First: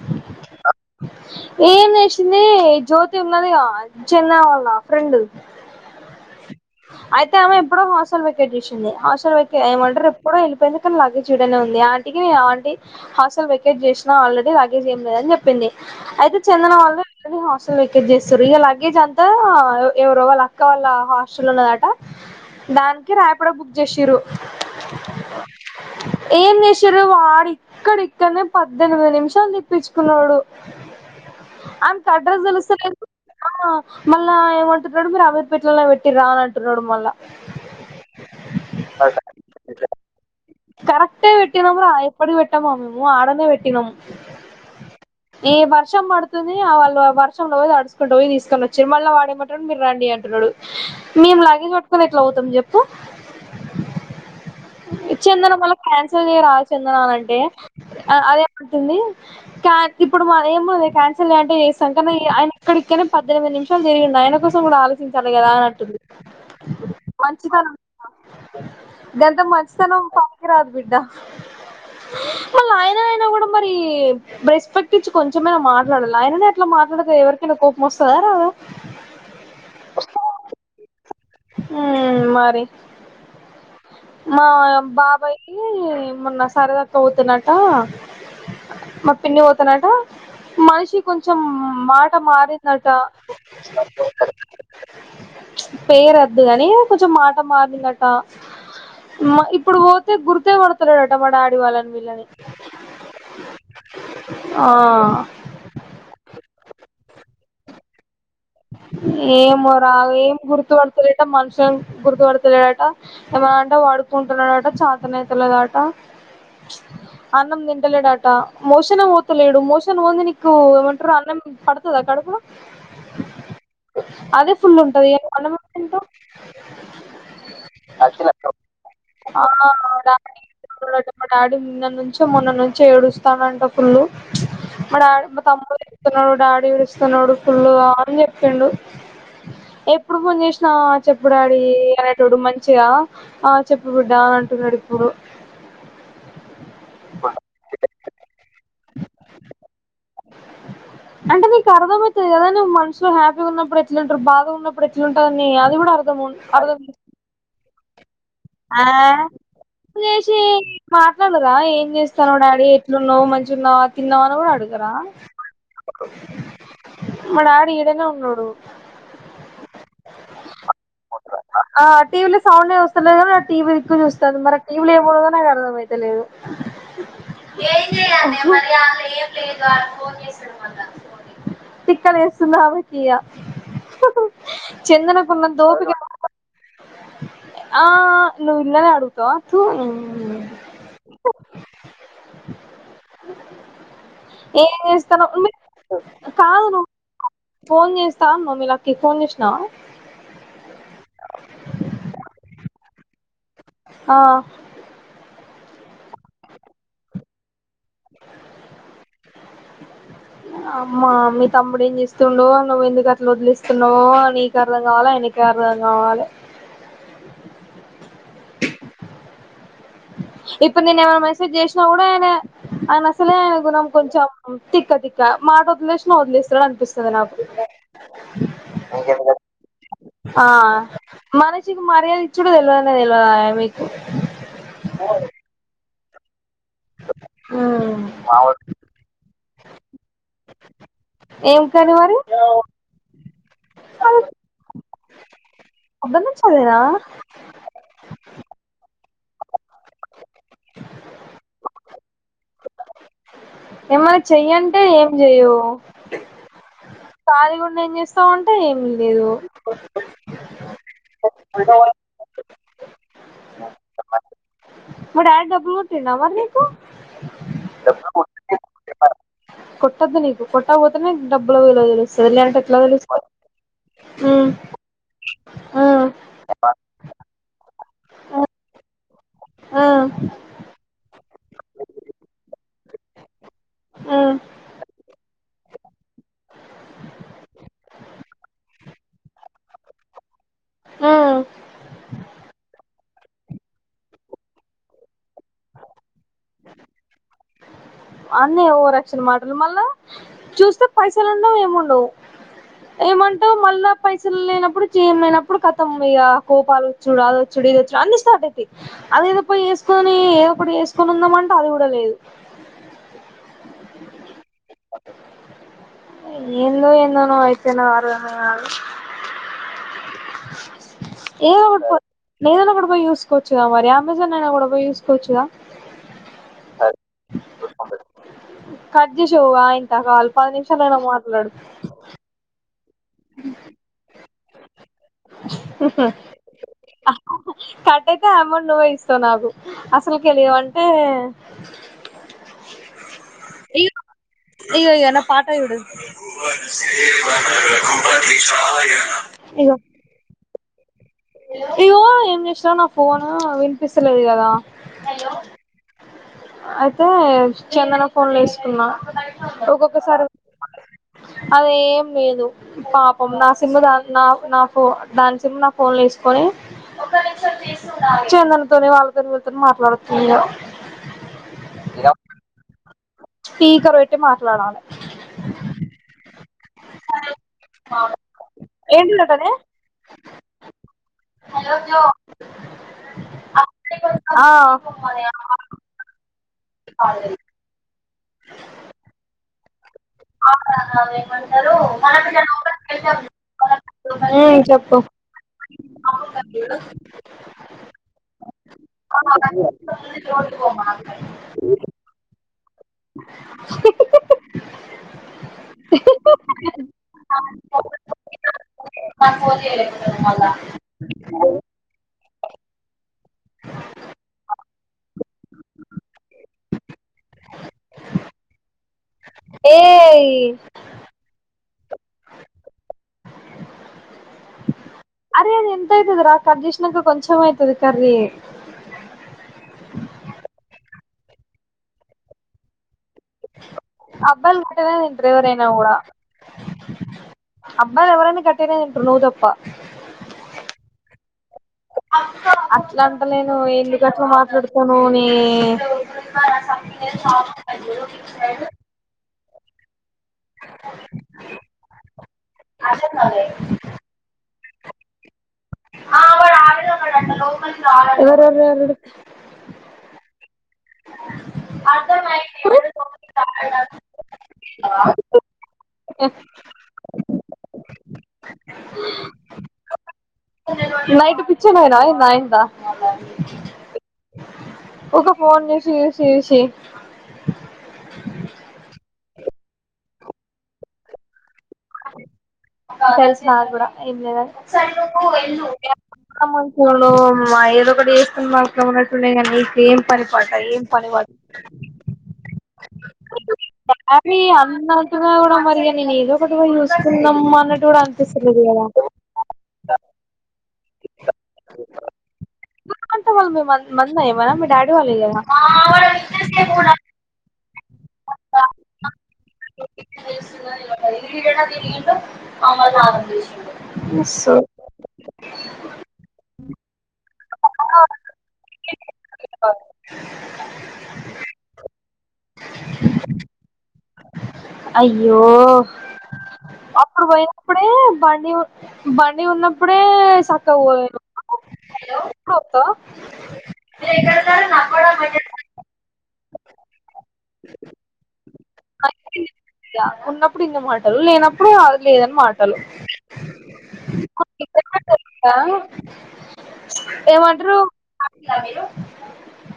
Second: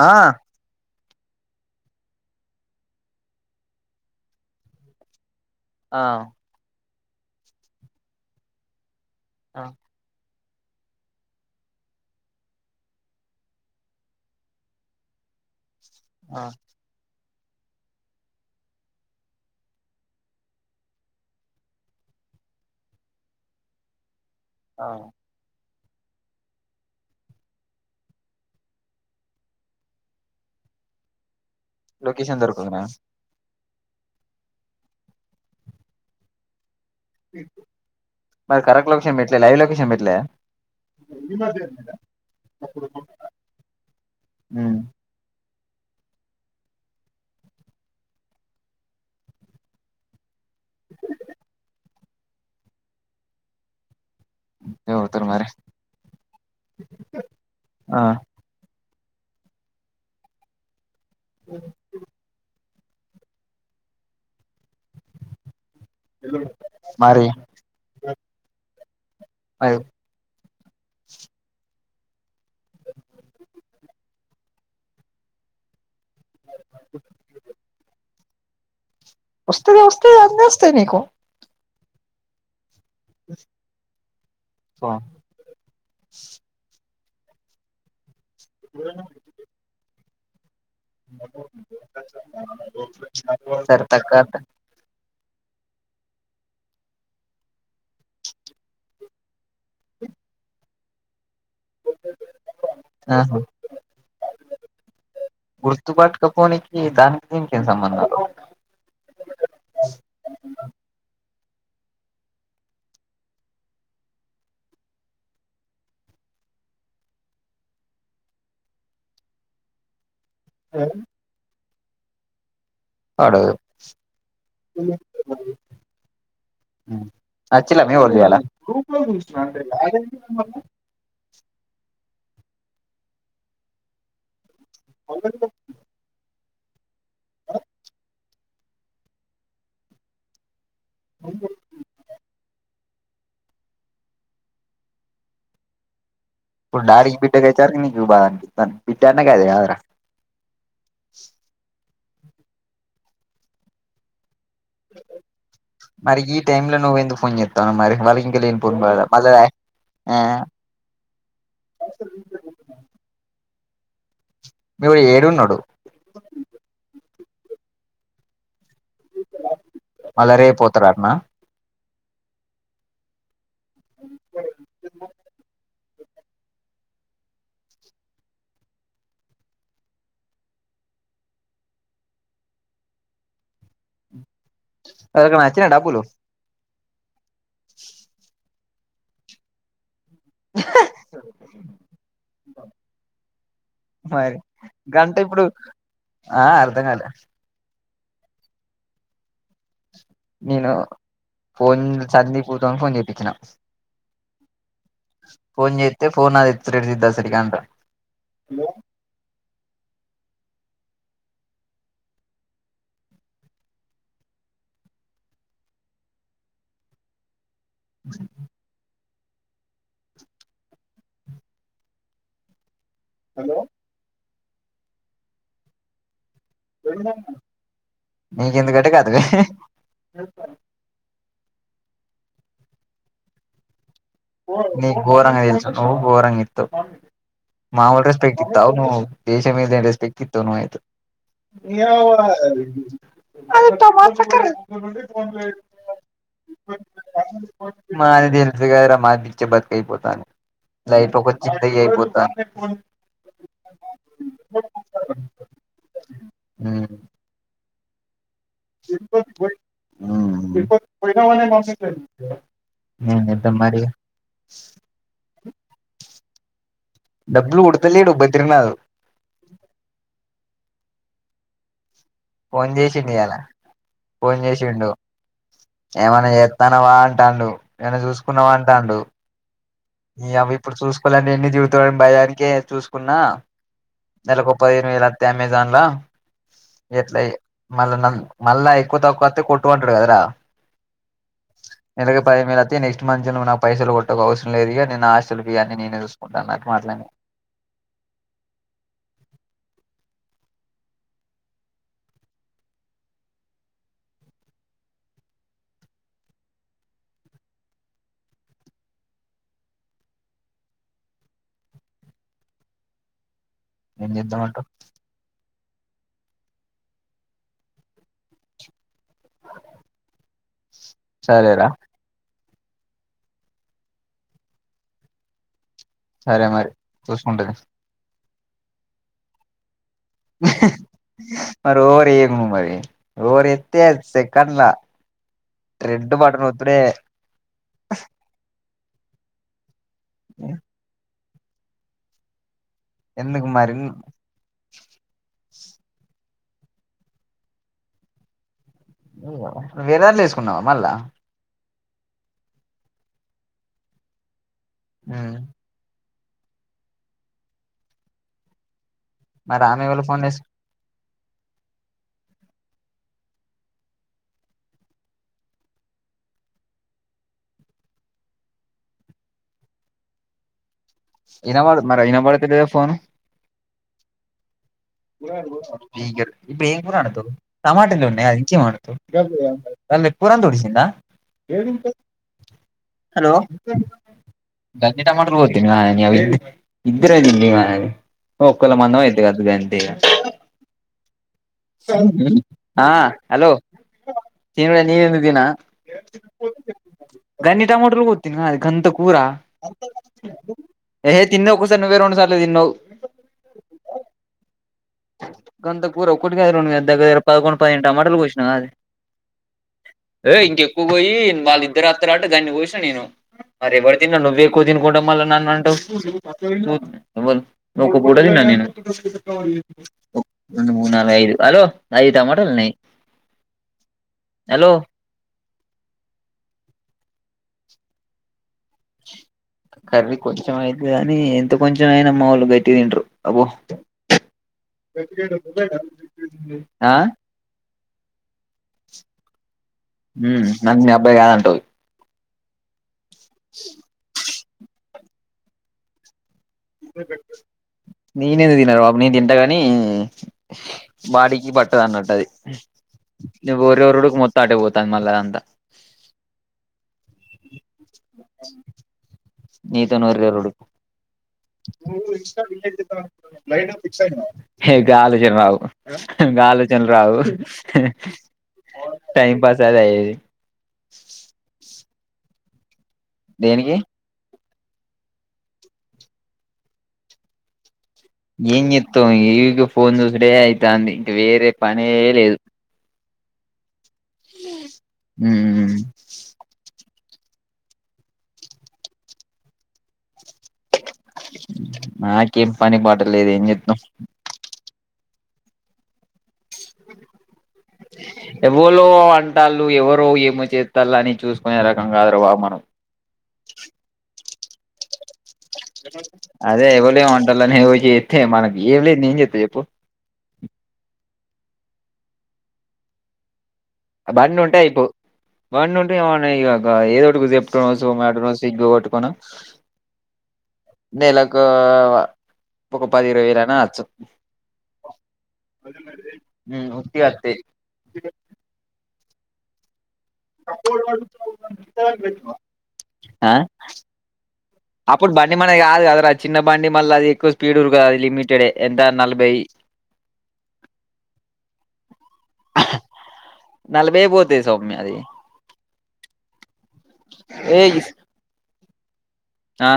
ఆ ఏం చేసింది జ్యోతి ఉన్నదిగా చందన వాళ్ళ ఫ్రెండ్ ఆ అయితే ఆమె ఎప్పుడో హాస్టల్ వెకేట్ చేసింది హస్ట. ప్రోకే ఆ ఏమంటారు. వెళ్ళిపోయింది కని లగేజ్ ఇడనే ఉంది ఆంటీ కి ఆంటీ హాస్టల్ వెకేట్ చేసినా ఆల్రెడీ లగేజ్ ఏం లేదని చెప్పింది. అయితే ఆ చందన వాళ్లను. హాస్టల్ వెకేట్ చేస్తుంరు ఇక లగేజ్ అంతా ఎవరో వాళ్ళు అక్క వాళ్ళ హ స్కూల్ లలో ఉన్నదట దానికి రాపిడో బుక్ ఇచ్చిండ్రు. అవును. ఏం చేసిర్రు వాడిక్కడిక్కడనే పద్దెనిమిది నిమిషాలు తిప్పించుకున్నాడు. అంత లొకేషన్ అడ్రెస్స్ దొరకకనా తెలుస్తలేదు. మళ్ళా ఏమంటున్నాడు మీరు అమీర్ పేటలో పెట్. రాను అంటున్నాడు. మరి కరెక్ట్ లొకేషన్ పెట్లే లైవ్ లొకేషన్ పెట్లే కరెక్టే పెట్టినం రా ఎప్పటికీ పెట్టమా మేం ఆడానే పెట్టినాం. ఉమ్ ఈ వర్షం పడుతుంది ఆ వాళ్ళ ఆ వర్షంలో తడుచుకుంటు పోయి తీసుకొని వచ్చిండ్రు మళ్ళ వాడేమంటుడు మీరు రండి అంటున్నాడు. మేము లగేజ్ పట్. ఎట్లా అవుతుంది చెప్పు. ఎవతరు మరి చందన మళ్ళ క్యాన్సల్ చేయరాదు చందన అంటే ఆ అది ఎమంటుంది. క ఇప్పుడు మరి [unintelligible] క్యాన్ అసలు అంటే ఏ సంక ఆయనకు ఇక్కడిక్కనే పద్దెనిమిది నిమిషాలు తిరిగిండు ఆయన కోసం కూడా ఆలోచించాలి. ఇక రాధంట్. మరి మంచితనం గంత మరి మంచితనం పనికిరాద్ బిడ్డ. అహ్ ఈ రెస్పెక్ట్ ఇచ్చి కొంచెమైన మాట్. వాళ్ళు ఆయననే అట్లా మాట్లాడతే ఎవరికైనా కోపమొస్తదా. ఆహ్. ఓస్తాది ఓస్తాది అన్ని ఓస్తాయి నీకు. ఉమ్ మరి. ఉమ్. మా బాబాయికి మొన్న సరదాక్. పోతున్నాట. మా పిన్ని పోతేన్నాట. మనిషి కొంచెం మాట మారిందట. సరే తక్క పేరోద్దు గానీ కొంచెం మాట మారిందట. మా ఇప్. ఇప్పుడు పోతే గుర్తే పడు. సరే అంట మా డాడ్. ఆ ఆ గుర్తుబాటు కపోడానికి దానికి దీనికికం సంబంధం ఆ ఏం రా ఏం గుర్తుపడుతులేట మనుషు గుర్తుపడతలేడట ఏమంట వాడుకుంటున్నాడట చాతనతలేదట అన్నం తింటలేడట మోషన్ పోతలేడు మోషన్ పోంది మంట అన్నం పడ దా కడుపు అవుడు ఉంటది అన్నం ఎట్ల తింటావ్ అచ్చలమ ఉదాల ఆ డాడీ మా డాడీ నిన్న నుంచో మొన్న నుంచి ఏడుస్తానంట ఫుళు మా డాడ మ తమ్మ చెస్తుతున్నారు డాడ అ విడస్తా నోడు ఫుల్ అ చెప్పండు ఎప్పుడు పందే ఆ చెప్పుడాడి అనేటోడు మంచిగా ఆ చెప్ప బిడ్డా అని అంటున్నాడు ఇప్పుడు డారికి పిఠగాచారుకి బాధనికితాని విట్టాన్న క అదేర అర్థమవుతుది కదావ్ మనుషలో హ్యాపీగా ఉన్నప్పుడుట్ంటారు బా ప్పుడు ఎట్లుంటందని అది కూడా అ మరి ఈ టైమ్ లో నువ్వెందుకు ఫోన్ చేత్తానవ్ మరి వాళ్ళకి ఇంకా లేనిపోని అ బాధ మళ్ళా ఆ చేసి మాట్లాడరా ఏం చేస్తాను డాడీ ఎట్లున్నావు మంచి జునా తిన ఎడ అడుకరా ఇప్పుడు ఏడున్నడు మా డాడీ ఈడనే వున్నాడు మలరే పోతురారునా ఆ టీవీలో సౌండ్ వస్తు కానీ టీవీ ఎక్కువ చూస్తంది మరి టీవీ ఏమూడో నాకు అర్థ అయితలేదు తిక్క లేస్తుంది కాబట్టి ఇయ్య ఎవరికన్నా చందనకున్నంత అచ్చినయా ఓపిక డబ్బులు ఆ నువ్వు ఇల్లానే అడుగుతావా తూ మరి ఏం గంట చేస్తానో ఇప్పుడు ఆ కాదు అర్ధం నువ్వు కాలే ఫోన్ చేస్తా అన్నావ్ మి లక్కీ కి ఫోన్ చేసినవా నేను ఫోన్ చాందిని [unintelligible] చేప్పించిన ఆ ఫోన్ చేత్తే ఫోన్ నాది ఎత్తి [unintelligible] సరిగా అంట హలో అమ్మా మీ తమ్ముడు ఏం చేస్తుండో నువ్వు ఎందుకు అట్ల వదిలిస్తున్నావో నీకు అర్థం కావాల ఆయనకి అర్థం కావాలి స ఇప్పు నేను ఏమన్నా మనసజ్ చేసిన కూడా అనా అయన అసలే గుణం కొంచెం తిక్క తిక్క మటావదిలేసిన వదిలేస్ నీకెందుకంటే కాదు లే ఆ మనిషికి మర్యాద ఇచ్చిడు తెల్వనే తెలవాదయే మిక్ నీకు గోరంగా తెలుసు అవ్ గోరంగే మ్ మాముూలు రెస్పెక్ ఇత్తవు నువ్వు దేశం మీద రెస్పెక్ ఇస్తావ్ నువ్వైతే ఏం కర్రీ మరి పొద్దున్నుంచి అదేనా మాది తేలిత్తేగదరా బిచ్చ బతుకు అయిపోతంది లైఫ్ ఒక జిందగీ అయిపోదంది ఏమన్నా చెయ్యంటే ఏం చెయవు కాలీ కూడ్ నెన్ చెస్ సొన్టే ఏమి లేదు ఏం చేద్దం మరి మా డాడీ డబ్బులు కొట్టిండా మరి నీకు డబ్బులు పుడతలేడు బద్రినాథ్ కొట్టద్దు నీకు కొట్టా పోతేనే డబ్బులు విలావ తెలుస్తు ఫోన్ చేసిండు ఇ యాలా ఫోన్ మ్మ్ చేసిండు మ్మ్ ఏమైన్నా చేస్తానవా అంటాండు నన్ను చూసుకున్నావా అంటాడు మ్మ్ నియవ్వ ఎపుడు చూస్ అలాంటివన్నీ తిగుతాని భయానికే చూసుకున్నా మ్మ్ నెలకో పదిహేను వేలు వత్తయ్ అమెజాన్ లో ఏట్ల ఐ మళ్ళ నాన్ మళ్ళ ఐ కొత్తకుతే కొట్టు అంటారు గదా రా మ్మ్ ఎరాగ పైమేలాతే నెక్స్ట్ మధ్యానం నా పైసలు కొట్ట కొస్ లేదు ఇగ నేన్ నా హాస్టల్ ఫేస్ అన్ని నేను చెస్ వద్దు అన్నటు మాట్లాడినా అన్నీ ఓవరాక్షన్ మాటలు మళ్ళా చూస్తే పైసలు ఉన్నావు ఏముండవు ఏమంటవు మళ్ళా పైసలు లేనప్పుడు చేం లేనప్పుడు కతం ఇక కోపాలు వచ్చుడు అదొచ్చడు ఇదొచ్చాడు అన్ని స్టార్ట్ అయితాయి అది ఏదో పో వేసుకొని ఏదోప్పుటి వేసుకొని ఉందామంటే అది కూడా లేదు ఏంచేదం అంటుండు ఏందో ఏందో నువ్వైతే నాకు అర్ధం కాదు ఏయ్ సరేరా ఓక్ నేనైనా కూడాయి చూసుకోవచ్చుగా మరి అమెజాన్ అయినా కూడా పోయి చూసుకోవచ్చుగా సరే మరి చూసుకుంటది కట్ జేసేవ్ వాయ్ నాకు అ పది నిమిషాలనా మాట్లాడు మరి ఓవర్ చేయకు నువ్వు మరి ఓవర్ చెత్తె అది సే కడలా కాట్టతే ఆ అమౌ నాగు అసల్కే లేవు అంటే అ ఎందుకుమరి ఇగో ఇగో నా పాట చూడు ఇగో వేరే దంట్ల ఏసుకున్నావా మల్లా ఇగో ఏం చేసిన నా పోను వినిపిించస్తులేదు కదా హ్మ్మ్ అయితే చందన ఫోన్లు వేసుకున్నా మరి ఆమె ఎవళ ఫోన్ ఒక్కొక్కసారి ల ఏసు అదేం లేదు పాపం నా సిమ్ దా నా నా ఫో దాని సిమ్ నా ఫోన్ లో వేసు ని చందనతోని వాళ్ళతోని వీళ్ళతోని మాట్లాడుతున్నారు ఇనా పడదు మరి ఇనా వాడుత లేద ఫోన్ స్పీకర్ పెట్టి మాట్లాడలే ఈగల్ ఇప్పుడు ఏం కూర అండుతావు టమాటలు ఉన్నాయా ఇంకేం ఏంటిదటనే అండుతావు కురంత ఓడిసిందా హలో ఆ గన్ని టమాటలు కొతినీ గదే ఇద్దరండి ఈమ ఒఓక్కల మందమైతది కావచ్చు గంతే ఇగ ఆ హలో ఉమ్ తన్డ చెప్పు నవే దిన గనిీ టమోటర్తనా అది అంత కూరా ఏ తిన్నవ ఒకసార్ నువ్వేరం సార్లు తిన్నవ్ అంత కూర ఒక్కటి కాదు దగ్గ దగ్గర పదకొండు పదిహేను టమాటలు కోసినాను కాదు ఏ ఇంకెక్కువ కోయి వాళ్ళ ఇద్దరు వస్తారు అట గాన్ని కోసిన నేను మరి ఎవరు తిన్నారు నువ్వే ఎకో తినుకుంట మల్ల నన్ను అంటావ్ ఎవల్ ఒక పూట తిన్న నేను [unintelligible] ఏయ్ రడు మూ నాలుగు ఐదు హలో ఐదు టమాటాలున్నయి హలో అరే అది ఎంత అవుతుది రా కర్డిషన్కు కొంచెం అయితు కర్రీ కర్రీ కొంచెం అయితుదని కాని ఎంత కొంచెం అయినా మావాలు గట్టి తిండారు అబ్బాయాలు కట్టనే నింట ఎవరైనా కూడా ఆ అబ్బాలు ఎవరైనా గట్టిగానే తింటారు నువ్వు తప్ప అం వద్దను అట్లా అంట లేను ఎందుకు అట్లా పెడుతను నే నేనెందుకు తినను నేను తింటా కానీ నే నే బాడికి పట్టదు అన్నట్టుది ను వరెవరుడుకి మొత్తంఅటే పోతు తా మళ్ళ అంతా ప లోపలి ఎవరు ఎవరు లోచన రావులోచన రావు [unintelligible] టైమ్ పాస్ అదే ఇది నైట్ పిచ్చెనాయిన నాయిందా దేనికి ఒక ఫోన్ [unintelligible] ఏం చేతవ్ ఇదు ఫోన్ చూసేడే అయితాంది ఇంకా వేరే పని లేదు తెలుసు నా కూడా [unintelligible] మ్మ్ ఏదో ఒకటి చేసుకొని ఇక ఏం పని బట ఏం పని బాట నాకేం పని బాట అవి అన్న మరిగ నేను ఏదో వస్తోంది అమా అన్నట్టు కూడా అనుపిస్తులేదు ఎవలో కాదా తల్లని చూసుకునే రకం కాదురు బాబు మనం వల్లమ్మ డాడ్ [inaudible] ఎతే మనది ఏం లేదు ఏం చెప్పేది చెప్పు [inaudible] బండి సో ఉంటే అయిపో బండి ఉంటే ఏమన్నా ఇ ఏదో ఒకటి చెప్పు. ఒక రోజు మడు రోజు సిగ్గు గట్టుకను నెలకు ఒక పది ఇరవై వేలనా వచ్చ అయ్యో హ్మ్. అప్పుడు పోయినప్పుడే బండి బండి ఉన్న అప్పుడు బండి మనది కాదు కదరా చిన్న బండి మళ్ళీ అది ఎక్కుసు. పీడుర్గాది లిమిటెడ్ అ ఉన్నప్పుడు ఇన్న మాటలు లేనప్పుడే లేదన్ మాటలు నలభై పోతది సౌమ్య అది ఏమంటరు సమీరు అ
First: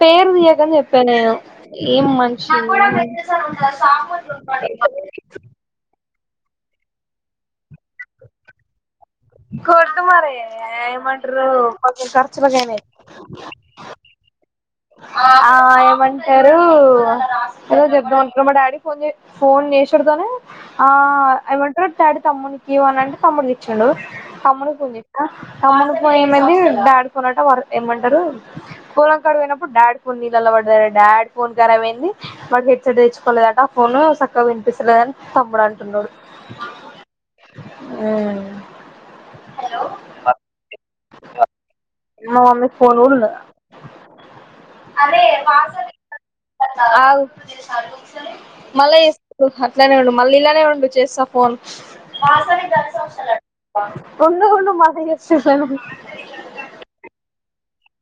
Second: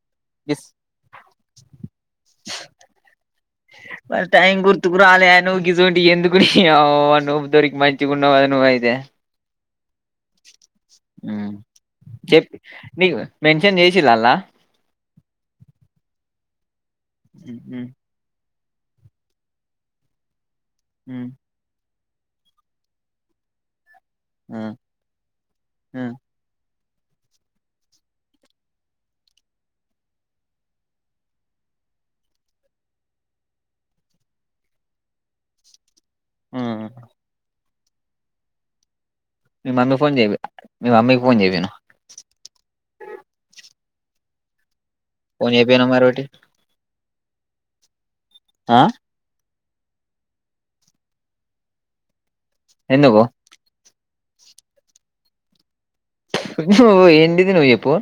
పేరు తీయకని చెప్పాను నేను ఏ మ సాబ మరి ర గు దోరికి మంచిగున్నవ నువ్వు అయితే కొర్ మార ఏమంటారో ఉమ్ పొద్దున ఖర్చులు చెప్ కైనాయి. నీకు మెన్షన్ చేసిల్లా ఆ ఏమంటారు అల్లా ద అక్రమా డాడి కొ ఫోన్ నేచడతోనే. ఆ ఉమ్ యింట తాడు తమ్ముడికి అని అంటే తమ్ముడికి ఇచ్చాండు అమ్ను ఉమ్ పజ అమ్మను ప ఉమ్ మ డా వారు ఏమంటారు కూలం కాడుయినా డాడ్ ఫోన్ నీళ్ళలా పడద డాడ్ ఫోన్ కర అయింది వాళ హెడ్ సెట్ తెచ్చుకోలేదట ఫోన్ చక్కగా వినిపిస్తలేదని తమ్ముడు అంటున్నాడు. ఉమ్ అవు మీ మమ్మీ ఫోన్ చెయ మీ మమ్మీకి ఫోన్ చెపిన్ మా మమ్మీ ఫోన్ కూడ్ ఉందా అదే ఫోన్ వాస చేపియనవ్ మరి ఒకటి ది చాలు ఆ మళ్ళా [unintelligible] ఇట్లానే ఉండు మళ్ళీ ఇలానే ఉండు చేస్తా ఫోన్ ఎ నువు కొన్న ఉండు [unintelligible] నిజంగా చెప్పు